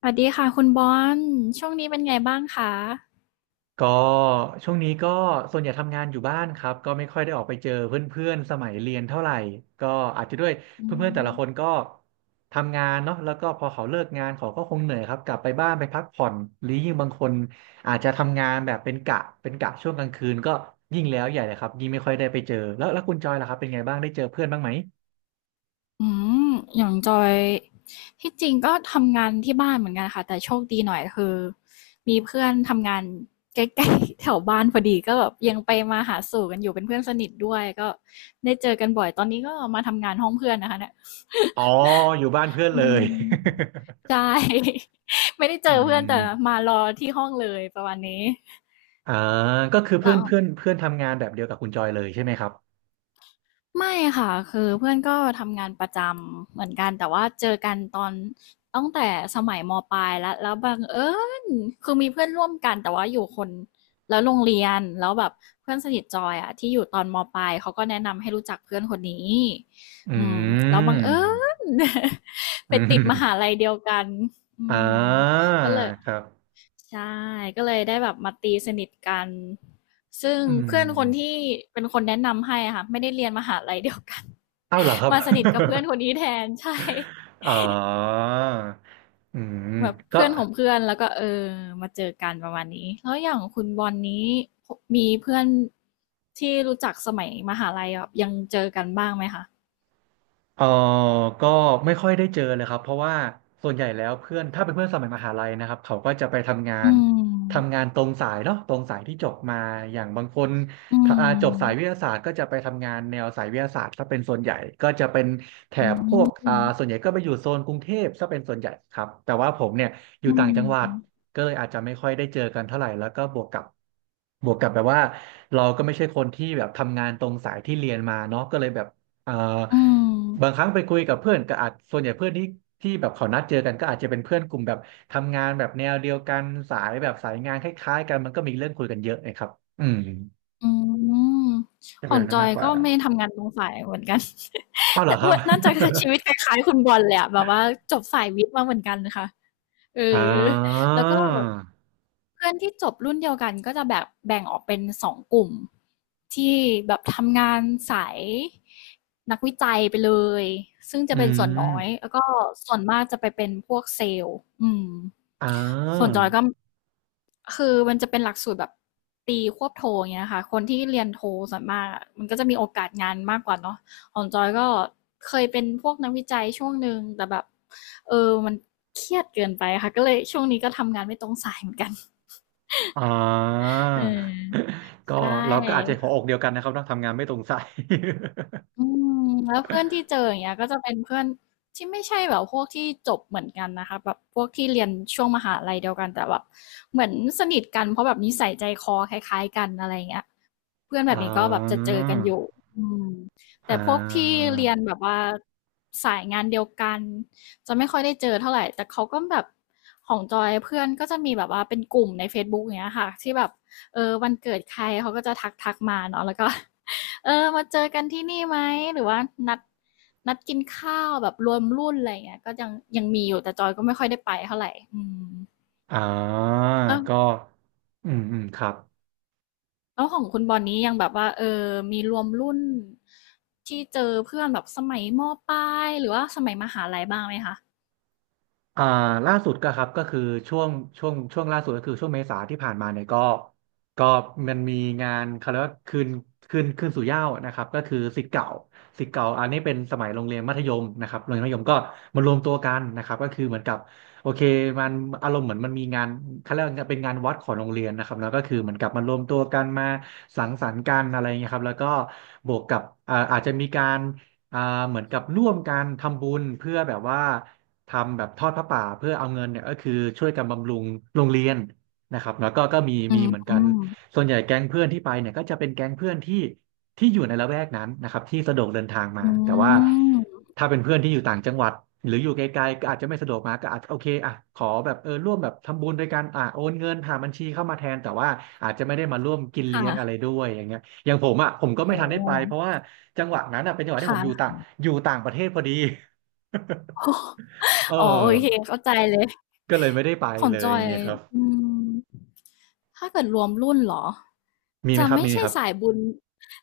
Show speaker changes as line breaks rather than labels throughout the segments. สวัสดีค่ะคุณบอลช่วงนี้เป็นไงบ้างคะ
ก็ช่วงนี้ก็ส่วนใหญ่ทำงานอยู่บ้านครับก็ไม่ค่อยได้ออกไปเจอเพื่อนๆสมัยเรียนเท่าไหร่ก็อาจจะด้วย
อื
เพื่อนๆแต่
ม
ละคนก็ทำงานเนาะแล้วก็พอเขาเลิกงานเขาก็คงเหนื่อยครับกลับไปบ้านไปพักผ่อนหรือยิ่งบางคนอาจจะทำงานแบบเป็นกะเป็นกะช่วงกลางคืนก็ยิ่งแล้วใหญ่เลยครับยิ่งไม่ค่อยได้ไปเจอแล้วแล้วคุณจอยล่ะครับเป็นไงบ้างได้เจอเพื่อนบ้างไหม
อืมอย่างจอยที่จริงก็ทำงานที่บ้านเหมือนกันค่ะแต่โชคดีหน่อยคือมีเพื่อนทำงานใกล้ๆ แถวบ้านพอดีก็แบบยังไปมาหาสู่กันอยู่เป็นเพื่อนสนิทด้วยก็ได้เจอกันบ่อยตอนนี้ก็มาทำงานห้องเพื่อนนะคะเนี่ย
อ๋ออยู่บ้านเพื่อน
อื
เลย
มใช่ ไม่ได้ เจ
อื
อเพื่อนแต่
ม
มารอที่ห้องเลยประมาณนี้
อ่าก็คือเพื่อ
แล้
น
ว
เพื่อนเพื่อนทำงานแบบเดียวกับคุณจอยเลยใช่ไหมครับ
ไม่ค่ะคือเพื่อนก็ทำงานประจำเหมือนกันแต่ว่าเจอกันตอนตั้งแต่สมัยมปลายแล้วแล้วบังเอิญคือมีเพื่อนร่วมกันแต่ว่าอยู่คนละโรงเรียนแล้วแบบเพื่อนสนิทจอยอะที่อยู่ตอนมปลายเขาก็แนะนำให้รู้จักเพื่อนคนนี้
อืม
อืมแล้วบังเอิญ ไป
อื
ติดมหา
ม
ลัยเดียวกันอื
อ่
ม
า
ก็เลย
ครับ
ใช่ก็เลยได้แบบมาตีสนิทกันซึ่ง
อื
เพื่อนคน
ม
ที่เป็นคนแนะนำให้อะค่ะไม่ได้เรียนมหาลัยเดียวกัน
อ้าวเหรอครับ
มา สนิทกับเพื่อนคนนี้แทนใช่
อ๋ออืม
แบบ
ก็
เพื่อนของเพื่อนแล้วก็เออมาเจอกันประมาณนี้แล้วอย่างคุณบอลนี้มีเพื่อนที่รู้จักสมัยมหาลัยแบบยังเจอกันบ้างไหมคะ
เออก็ไม่ค่อยได้เจอเลยครับเพราะว่าส่วนใหญ่แล้วเพื่อนถ้าเป็นเพื่อนสมัยมหาลัยนะครับเขาก็จะไปทำงา
อื
นทำ
ม
งานตรงสายเนาะตรงสายที่จบมาอย่างบางคน
อื
ถ้าอ่าจบสายวิท
ม
ยาศาสตร์ก็จะไปทำงานแนวสายวิทยาศาสตร์ถ้าเป็นส่วนใหญ่ก็จะเป็นแถ
อื
บพวกอ่าส่วน
ม
ใหญ่ก็ไปอยู่โซนกรุงเทพถ้าเป็นส่วนใหญ่ครับแต่ว่าผมเนี่ยอยู่
อื
ต่าง
ม
จังหวัดก็เลยอาจจะไม่ค่อยได้เจอกันเท่าไหร่แล้วก็บวกกับแบบว่าเราก็ไม่ใช่คนที่แบบทำงานตรงสายที่เรียนมาเนาะก็เลยแบบเอ่อ
อืม
บางครั้งไปคุยกับเพื่อนก็อาจส่วนใหญ่เพื่อนที่แบบเขานัดเจอกันก็อาจจะเป็นเพื่อนกลุ่มแบบทำงานแบบแนวเดียวกันสายแบบสายงานคล้ายๆกันมันก็มีเรื่องคุยกันเยอะนะครับอืม
อืม
จะ
ขอ
เป็น
ง
แบบ
จ
นั้น
อ
มา
ย
กกว่า
ก็ไม่ทำงานตรงสายเหมือนกัน
อ้าว เหร
แต่
อครับ
ว่าน่าจะชีวิตคล้ายๆคุณบอลเลยอะแบบว่าจบสายวิทย์มาเหมือนกันนะคะเออ
อ่า
แล้วก็เพื่อนที่จบรุ่นเดียวกันก็จะแบบแบ่งออกเป็นสองกลุ่มที่แบบทำงานสายนักวิจัยไปเลยซึ่งจะ
อื
เป็นส่วน
ม
น้อยแล้วก็ส่วนมากจะไปเป็นพวกเซลส์อืม
อ่า
ส่วนจอยก็คือมันจะเป็นหลักสูตรแบบตีควบโทอย่างเงี้ยค่ะคนที่เรียนโทส่วนมากอะมันก็จะมีโอกาสงานมากกว่าเนาะของจอยก็เคยเป็นพวกนักวิจัยช่วงหนึ่งแต่แบบ มันเครียดเกินไปค่ะก็เลยช่วงนี้ก็ทำงานไม่ตรงสายเหมือนกัน
อ่า
เออ
ก็
ใช
เราก็อาจ
่
จะหัวอกเดียวกันนะครับต้องทำงานไม่ตรงสาย
อืมแล้วเพื่อนที่เจออย่างเงี้ยก็จะเป็นเพื่อนที่ไม่ใช่แบบพวกที่จบเหมือนกันนะคะแบบพวกที่เรียนช่วงมหาลัยเดียวกันแต่แบบเหมือนสนิทกันเพราะแบบนิสัยใจคอคล้ายๆกันอะไรอย่างเงี้ย เพื่อน แบ
อ่
บนี้ก็แบบจะ
า
เจอกันอยู่อืมแต่
อ่
พวกที่
า
เรียนแบบว่าสายงานเดียวกันจะไม่ค่อยได้เจอเท่าไหร่ แต่เขาก็แบบของจอยเพื่อนก็จะมีแบบว่าเป็นกลุ่มใน Facebook อย่างเงี้ยค่ะที่แบบเออวันเกิดใครเขาก็จะทักมาเนาะแล้วก็ เออมาเจอกันที่นี่ไหมหรือว่านัดนัดกินข้าวแบบรวมรุ่นอะไรอย่างเงี้ยก็ยังยังมีอยู่แต่จอยก็ไม่ค่อยได้ไปเท่าไหร่อืม
อ่าก็อืมอืมครับ
แล้วของคุณบอลนี้ยังแบบว่าเออมีรวมรุ่นที่เจอเพื่อนแบบสมัยมปลายหรือว่าสมัยมหาลัยบ้างไหมคะ
อ่าล่าสุดก็ครับก็คือช่วงช่วงล่าสุดก็คือช่วงเมษาที่ผ่านมาเนี่ยก็ก็มันมีงานเขาเรียกว่าคืนสู่เหย้านะครับก็คือศิษย์เก่าอันนี้เป็นสมัยโรงเรียนมัธยมนะครับโรงเรียนมัธยมก็มารวมตัวกันนะครับก็คือเหมือนกับโอเคมันอารมณ์เหมือนมันมีงานเขาเรียกว่าเป็นงานวัดของโรงเรียนนะครับแล้วก็คือเหมือนกับมารวมตัวกันมาสังสรรค์กันอะไรเงี้ยครับแล้วก็บวกกับอ่าอาจจะมีการอ่าเหมือนกับร่วมกันทำบุญเพื่อแบบว่า ทำแบบทอดผ้าป่าเพื่อเอาเงินเนี่ยก็คือช่วยกันบำรุงโรงเรียนนะครับแล้วก็ก็มี
อื
มี
ม
เหมือนกันส่วนใหญ่แก๊งเพื่อนที่ไปเนี่ยก็จะเป็นแก๊งเพื่อนที่อยู่ในละแวกนั้นนะครับที่สะดวกเดินทางมา
อื
แต่ว่า
ม
ถ้าเป็นเพื่อนที่อยู่ต่างจังหวัดหรืออยู่ไกลๆก็อาจจะไม่สะดวกมาก็อาจจะโอเคอ่ะขอแบบเออร่วมแบบทำบุญด้วยกันอ่ะโอนเงินผ่านบัญชีเข้ามาแทนแต่ว่าอาจจะไม่ได้มาร่วมกินเลี้ยงอะไร
ค่ะ
ด้วยอย่างเงี้ยอย่างผมอ่ะผมก็ไม่
โอ้
ทันได้
โฮ
ไปเพราะว่าจังหวะนั้นอ่ะเป็นจังหวะที่ผมอยู่
ค่ะ
ต่างอยู่ต่างประเทศพอดี เอ
อ๋อโอ
อ
เคเข้าใจเลย
ก็เลยไม่ได้ไป
ของ
เล
จ
ย
อย
ไงครับ
อืม ถ้าเกิดรวมรุ่นเหรอ
มีไหม
จะ
ครับ
ไม่
มีไหม
ใช่
ครับ
สายบุญ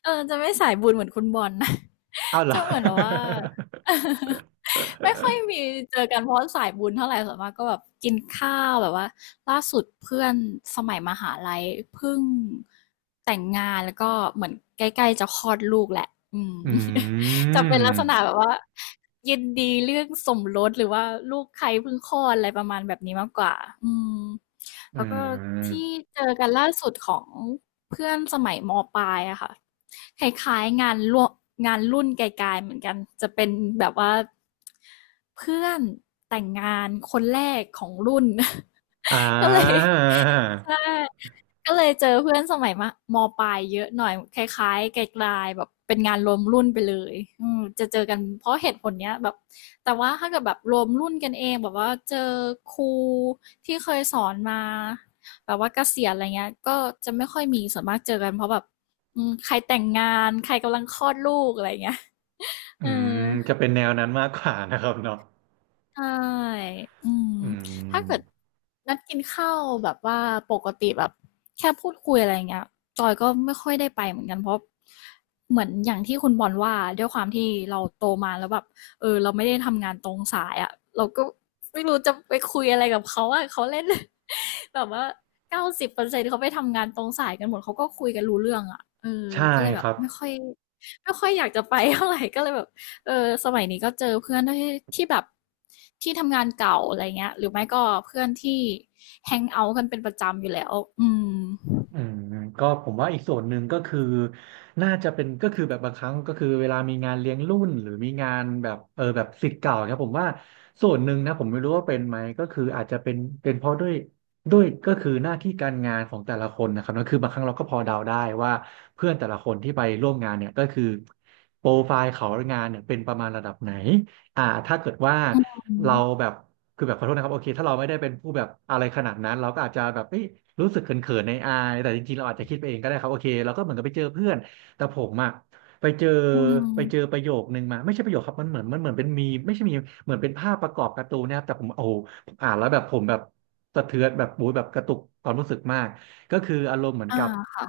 เออจะไม่สายบุญเหมือนคุณบอลนะ
อ้าวเหร อ
จะเหมือนแบบว่า ไม่ค่อยมีเจอกันเพราะสายบุญเท่าไหร่ส่วนมากก็แบบกินข้าวแบบว่าล่าสุดเพื่อนสมัยมหาลัยเพิ่งแต่งงานแล้วก็เหมือนใกล้ๆจะคลอดลูกแหละอืม
อื
จะเป็นลักษณะ
ม
แบบว่ายินดีเรื่องสมรสหรือว่าลูกใครเพิ่งคลอดอะไรประมาณแบบนี้มากกว่าอืม
อื
แล้วก็ที่
ม
เจอกันล่าสุดของเพื่อนสมัยมปลายอะค่ะคล้ายๆงานร่วมงานรุ่นไกลๆเหมือนกันจะเป็นแบบว่าเพื่อนแต่งงานคนแรกของรุ่น
อ่
ก็เลย
า
ใช่ ก็เลยเจอเพื่อนสมัยมะมปลายเยอะหน่อยคล้ายๆไกลๆแบบเป็นงานรวมรุ่นไปเลยอืมจะเจอกันเพราะเหตุผลเนี้ยแบบแต่ว่าถ้าเกิดแบบรวมรุ่นกันเองแบบว่าเจอครูที่เคยสอนมาแบบว่าเกษียณอะไรเงี้ยก็จะไม่ค่อยมีส่วนมากเจอกันเพราะแบบมใครแต่งงานใครกำลังคลอดลูกอะไรเงี้ย
อื
เออ
มจะเป็นแนวนั้นมากกว่านะครับเนาะ
ใช่อืม
อื
ถ้า
ม
เกิดนัดกินข้าวแบบว่าปกติแบบแค่พูดคุยอะไรเงี้ยจอยก็ไม่ค่อยได้ไปเหมือนกันเพราะเหมือนอย่างที่คุณบอลว่าด้วยความที่เราโตมาแล้วแบบเออเราไม่ได้ทำงานตรงสายอ่ะเราก็ไม่รู้จะไปคุยอะไรกับเขาอ่ะเขาเล่น แบบว่า90%เขาไปทำงานตรงสายกันหมดเขาก็คุยกันรู้เรื่องอ่ะเออ
ใช่
ก็เลยแบ
ค
บ
รับ
ไม่ค่อยอยากจะไปเท่าไหร่ก็เลยแบบ เออสมัยนี้ก็เจอเพื่อนที่ที่แบบที่ทำงานเก่าอะไรเงี้ยหรือไม่ก็เพื่อนที่แฮงเอาท์กันเป็นประจำอยู่แล้วอืม
อืมก็ผมว่าอีกส่วนหนึ่งก็คือน่าจะเป็นก็คือแบบบางครั้งก็คือเวลามีงานเลี้ยงรุ่นหรือมีงานแบบเออแบบศิษย์เก่าครับผมว่าส่วนหนึ่งนะผมไม่รู้ว่าเป็นไหมก็คืออาจจะเป็นเพราะด้วยก็คือหน้าที่การงานของแต่ละคนนะครับนั่นคือบางครั้งเราก็พอเดาได้ว่าเพื่อนแต่ละคนที่ไปร่วมงานเนี่ยก็คือโปรไฟล์เขางานเนี่ยเป็นประมาณระดับไหนอ่าถ้าเกิดว่า
อื
เรา
ม
แบบ คือแบบขอโทษนะครับโอเคถ้าเราไม่ได้เป็นผู้แบบอะไรขนาดนั้นเราก็อาจจะแบบเอ้ยรู้สึกเขินๆในอายแต่จริงๆเราอาจจะคิดไปเองก็ได้ครับโอเคเราก็เหมือนกับไปเจอเพื่อนแต่ผมอะไปเจอ
อื
ไปเจอ
ม
ประโยคนึงมาไม่ใช่ประโยคครับมันเหมือนเป็นมีมไม่ใช่มีมเหมือนเป็นภาพประกอบการ์ตูนนะครับแต่ผมโอ้โหผมอ่านแล้วแบบผมแบบสะเทือนแบบโอ้ยแบบกระตุกความรู้สึกมากก็คืออารมณ์เหมือน
อ
กับ
า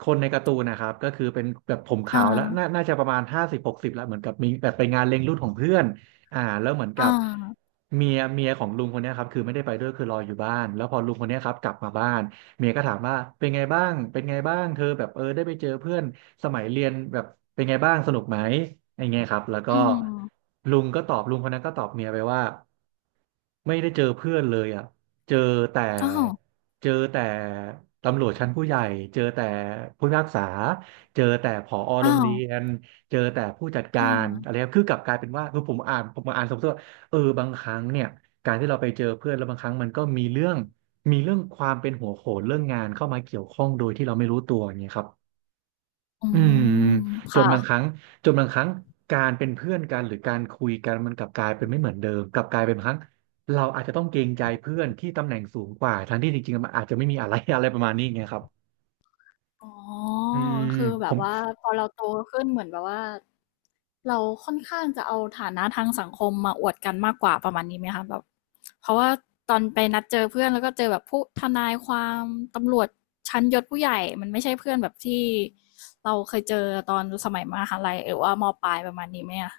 คนในการ์ตูนนะครับก็คือเป็นแบบผม
อา
ขาวแล้วน่าน่าจะประมาณ50-60แล้วเหมือนกับมีแบบไปงานเลี้ยงรุ่นของเพื่อน อ่าแล้วเหมือนกับ
อา
เมียของลุงคนเนี้ยครับคือไม่ได้ไปด้วยคือรออยู่บ้านแล้วพอลุงคนเนี้ยครับกลับมาบ้านเมียก็ถามว่าเป็นไงบ้างเป็นไงบ้างเธอแบบเออได้ไปเจอเพื่อนสมัยเรียนแบบเป็นไงบ้างสนุกไหมอย่างเงี้ยครับแล้วก็
อืม
ลุงคนนั้นก็ตอบเมียไปว่าไม่ได้เจอเพื่อนเลยอ่ะเจอแต่
อ้าว
เจอแต่ตำรวจชั้นผู้ใหญ่เจอแต่ผู้พิพากษาเจอแต่ผอโร
อ้า
ง
ว
เรียน เจอแต่ผู้จัดกา
เอ
ร
อ
อะไรครับคือกลับกลายเป็นว่าคือผมมาอ่านสมมติว่าเออบางครั้งเนี่ยการที่เราไปเจอเพื่อนแล้วบางครั้งมันก็มีเรื่องมีเรื่องความเป็นหัวโขนเรื่องงานเข้ามาเกี่ยวข้องโดยที่เราไม่รู้ตัวอย่างเงี้ยครับ
อื
อืม
ม
จนบางค
ค่ะ
รั้งจนบางครั้งการเป็นเพื่อนกันหรือการคุยกันมันกลับกลายเป็นไม่เหมือนเดิมกลับกลายเป็นบางครั้งเราอาจจะต้องเกรงใจเพื่อนที่ตำแหน่งสูงกว่าทั้งที่จริงๆมันอาจจะไม่มีอะไร อะไรประมาณนี้ไงครับ
อ๋อ
อืม
คือแบ
ผ
บ
ม
ว่าพอเราโตขึ้นเหมือนแบบว่าเราค่อนข้างจะเอาฐานะทางสังคมมาอวดกันมากกว่าประมาณนี้ไหมคะแบบเพราะว่าตอนไปนัดเจอเพื่อนแล้วก็เจอแบบผู้ทนายความตำรวจชั้นยศผู้ใหญ่มันไม่ใช่เพื่อนแบบที่เราเคยเจอตอนสมัยมหาลัยหรือว่ามปลายประมาณนี้ไหมอะ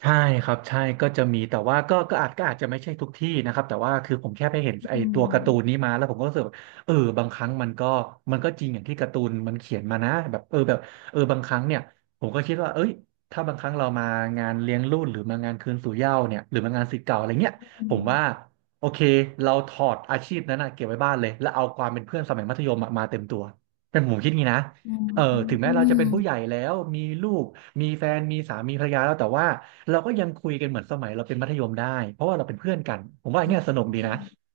ใช่ครับใช่ก็จะมีแต่ว่าก็ก็อาจก็อาจจะไม่ใช่ทุกที่นะครับแต่ว่าคือผมแค่ไปเห็นไอ้
อื
ตั
ม
วการ์ตูนนี้มาแล้วผมก็รู้สึกว่าเออบางครั้งมันก็จริงอย่างที่การ์ตูนมันเขียนมานะแบบเออแบบเออบางครั้งเนี่ยผมก็คิดว่าเอ้ยถ้าบางครั้งเรามางานเลี้ยงรุ่นหรือมางานคืนสู่เหย้าเนี่ยหรือมางานศิษย์เก่าอะไรเงี้ย
อื
ผมว่า
ม
โอเคเราถอดอาชีพนั้นนะเก็บไว้บ้านเลยแล้วเอาความเป็นเพื่อนสมัยมัธยมอะมาเต็มตัวเป็นผมคิดงี้นะ
อื
เออถึงแม้เราจะเป็นผู้ใหญ่
ม
แล้วมีลูกมีแฟนมีสามีภรรยาแล้วแต่ว่า เราก็ยังคุยกันเหมือนสมัยเราเป็นมัธยมได้เพราะว่าเราเป็นเพื่อนกันผมว่าอย่างเงี้ยสนุก
อื
ดีนะ
ม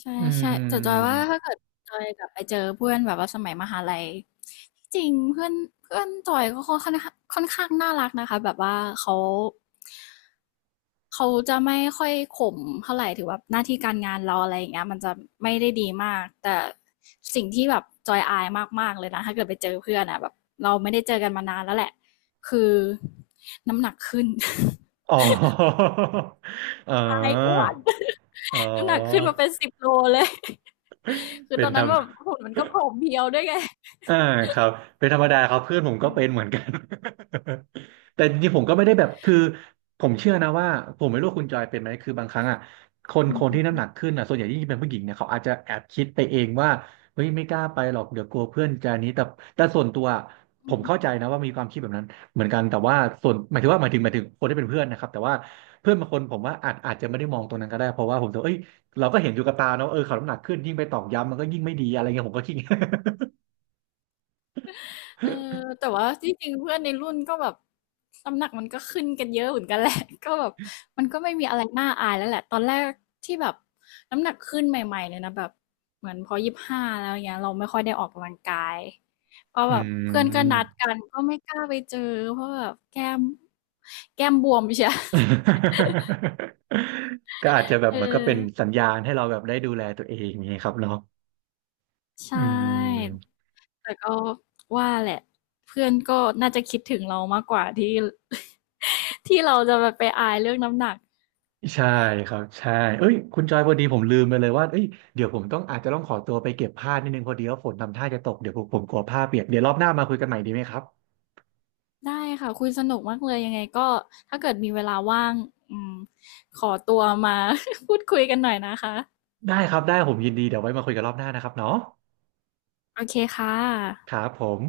ใช่
อื
ใช่แต่จอยว่า
ม
ถ้าเกิดจอยกลับไปเจอเพื่อนแบบว่าสมัยมหาลัยที่จริงเพื่อนเพื่อนจอยก็ค่อนข้างน่ารักนะคะแบบว่าเขาจะไม่ค่อยข่มเท่าไหร่ถือว่าหน้าที่การงานเราอะไรอย่างเงี้ยมันจะไม่ได้ดีมากแต่สิ่งที่แบบจอยอายมากๆเลยนะถ้าเกิดไปเจอเพื่อนอ่ะแบบเราไม่ได้เจอกันมานานแล้วแหละคือน้ำหนักขึ้น
อ๋อ อ๋อ
อายอ้วน
อ๋อ
น้ำหนักขึ้นมาเป็น10 โลเลย คือ
เป็
ต
น
อน
ธร
นั้น
รม
แบบหุ่นมันก็ผอมเพรียวด้วยไง
อ่าครับเป็นธรรมดาครับเพื่อนผมก็เป็นเหมือนกัน แต่จริงๆผมก็ไม่ได้แบบคือผมเชื่อนะว่าผมไม่รู้ว่าคุณจอยเป็นไหมคือบางครั้งอ่ะคนที่น้ำหนักขึ้นอ่ะส่วนใหญ่ยิ่งเป็นผู้หญิงเนี่ยเขาอาจจะแอบคิดไปเองว่าเฮ้ยไม่กล้าไปหรอกเดี๋ยวกลัวเพื่อนจะนี้แต่ส่วนตัวผมเข้าใจนะว่ามีความคิดแบบนั้นเหมือนกันแต่ว่าส่วนหมายถึงว่าหมายถึงหมายถึงคนที่เป็นเพื่อนนะครับแต่ว่าเพื่อนบางคนผมว่าอาจจะไม่ได้มองตรงนั้นก็ได้เพราะว่าผมจะเอ้ยเราก็เห็นอยู่กับตาเนาะเออเขาน้ำหนักขึ้นยิ่งไปตอกย้ำมันก็ยิ่งไม่ดีอะไรเงี้ยผมก็คิดอย่างเงี้ย
เออแต่ว่าจริงๆเพื่อนในรุ่นก็แบบน้ำหนักมันก็ขึ้นกันเยอะเหมือนกันแหละ ก็แบบมันก็ไม่มีอะไรน่าอายแล้วแหละตอนแรกที่แบบน้ำหนักขึ้นใหม่ๆเลยนะแบบเหมือนพอ25แล้วเงี้ยเราไม่ค่อยได้ออกกำลังกายเพราะ
อื
แบบเพื่อนก็นัด
ม
กันก็ไม่กล้าไปเจอเพราะแบบแก้มบวมใช่
ก็อาจจะ แบบ
เออ
มันก็เป็นสัญญาณให้เราแบบได้ดูแลตัวเองอย่างนี้ครับเนาะอื
ใช่
ม
แต่ก็ว่าแหละเพื่อนก็น่าจะคิดถึงเรามากกว่าที่ ที่เราจะแบบไปอายเรื่องน้ำหนัก
ใช่ครับใช่เอ้ยคุณจอยพอดีผมลืมไปเลยว่าเอ้ยเดี๋ยวผมต้องอาจจะต้องขอตัวไปเก็บผ้านิดนึงพอดีว่าฝนทำท่าจะตกเดี๋ยวผมกลัวผ้าเปียกเดี๋ยวรอบหน้ามาคุยกันใหม่ดีไหมครับ
ได้ค่ะคุยสนุกมากเลยยังไงก็ถ้าเกิดมีเวลาว่างอืมขอตัวมา พูดคุยกันหน่อยนะคะ
ได้ครับได้ผมยินดีเดี๋ยวไว้มาคุยกันรอบหน้านะครับเนาะ
โอเคค่ะ
ครับผม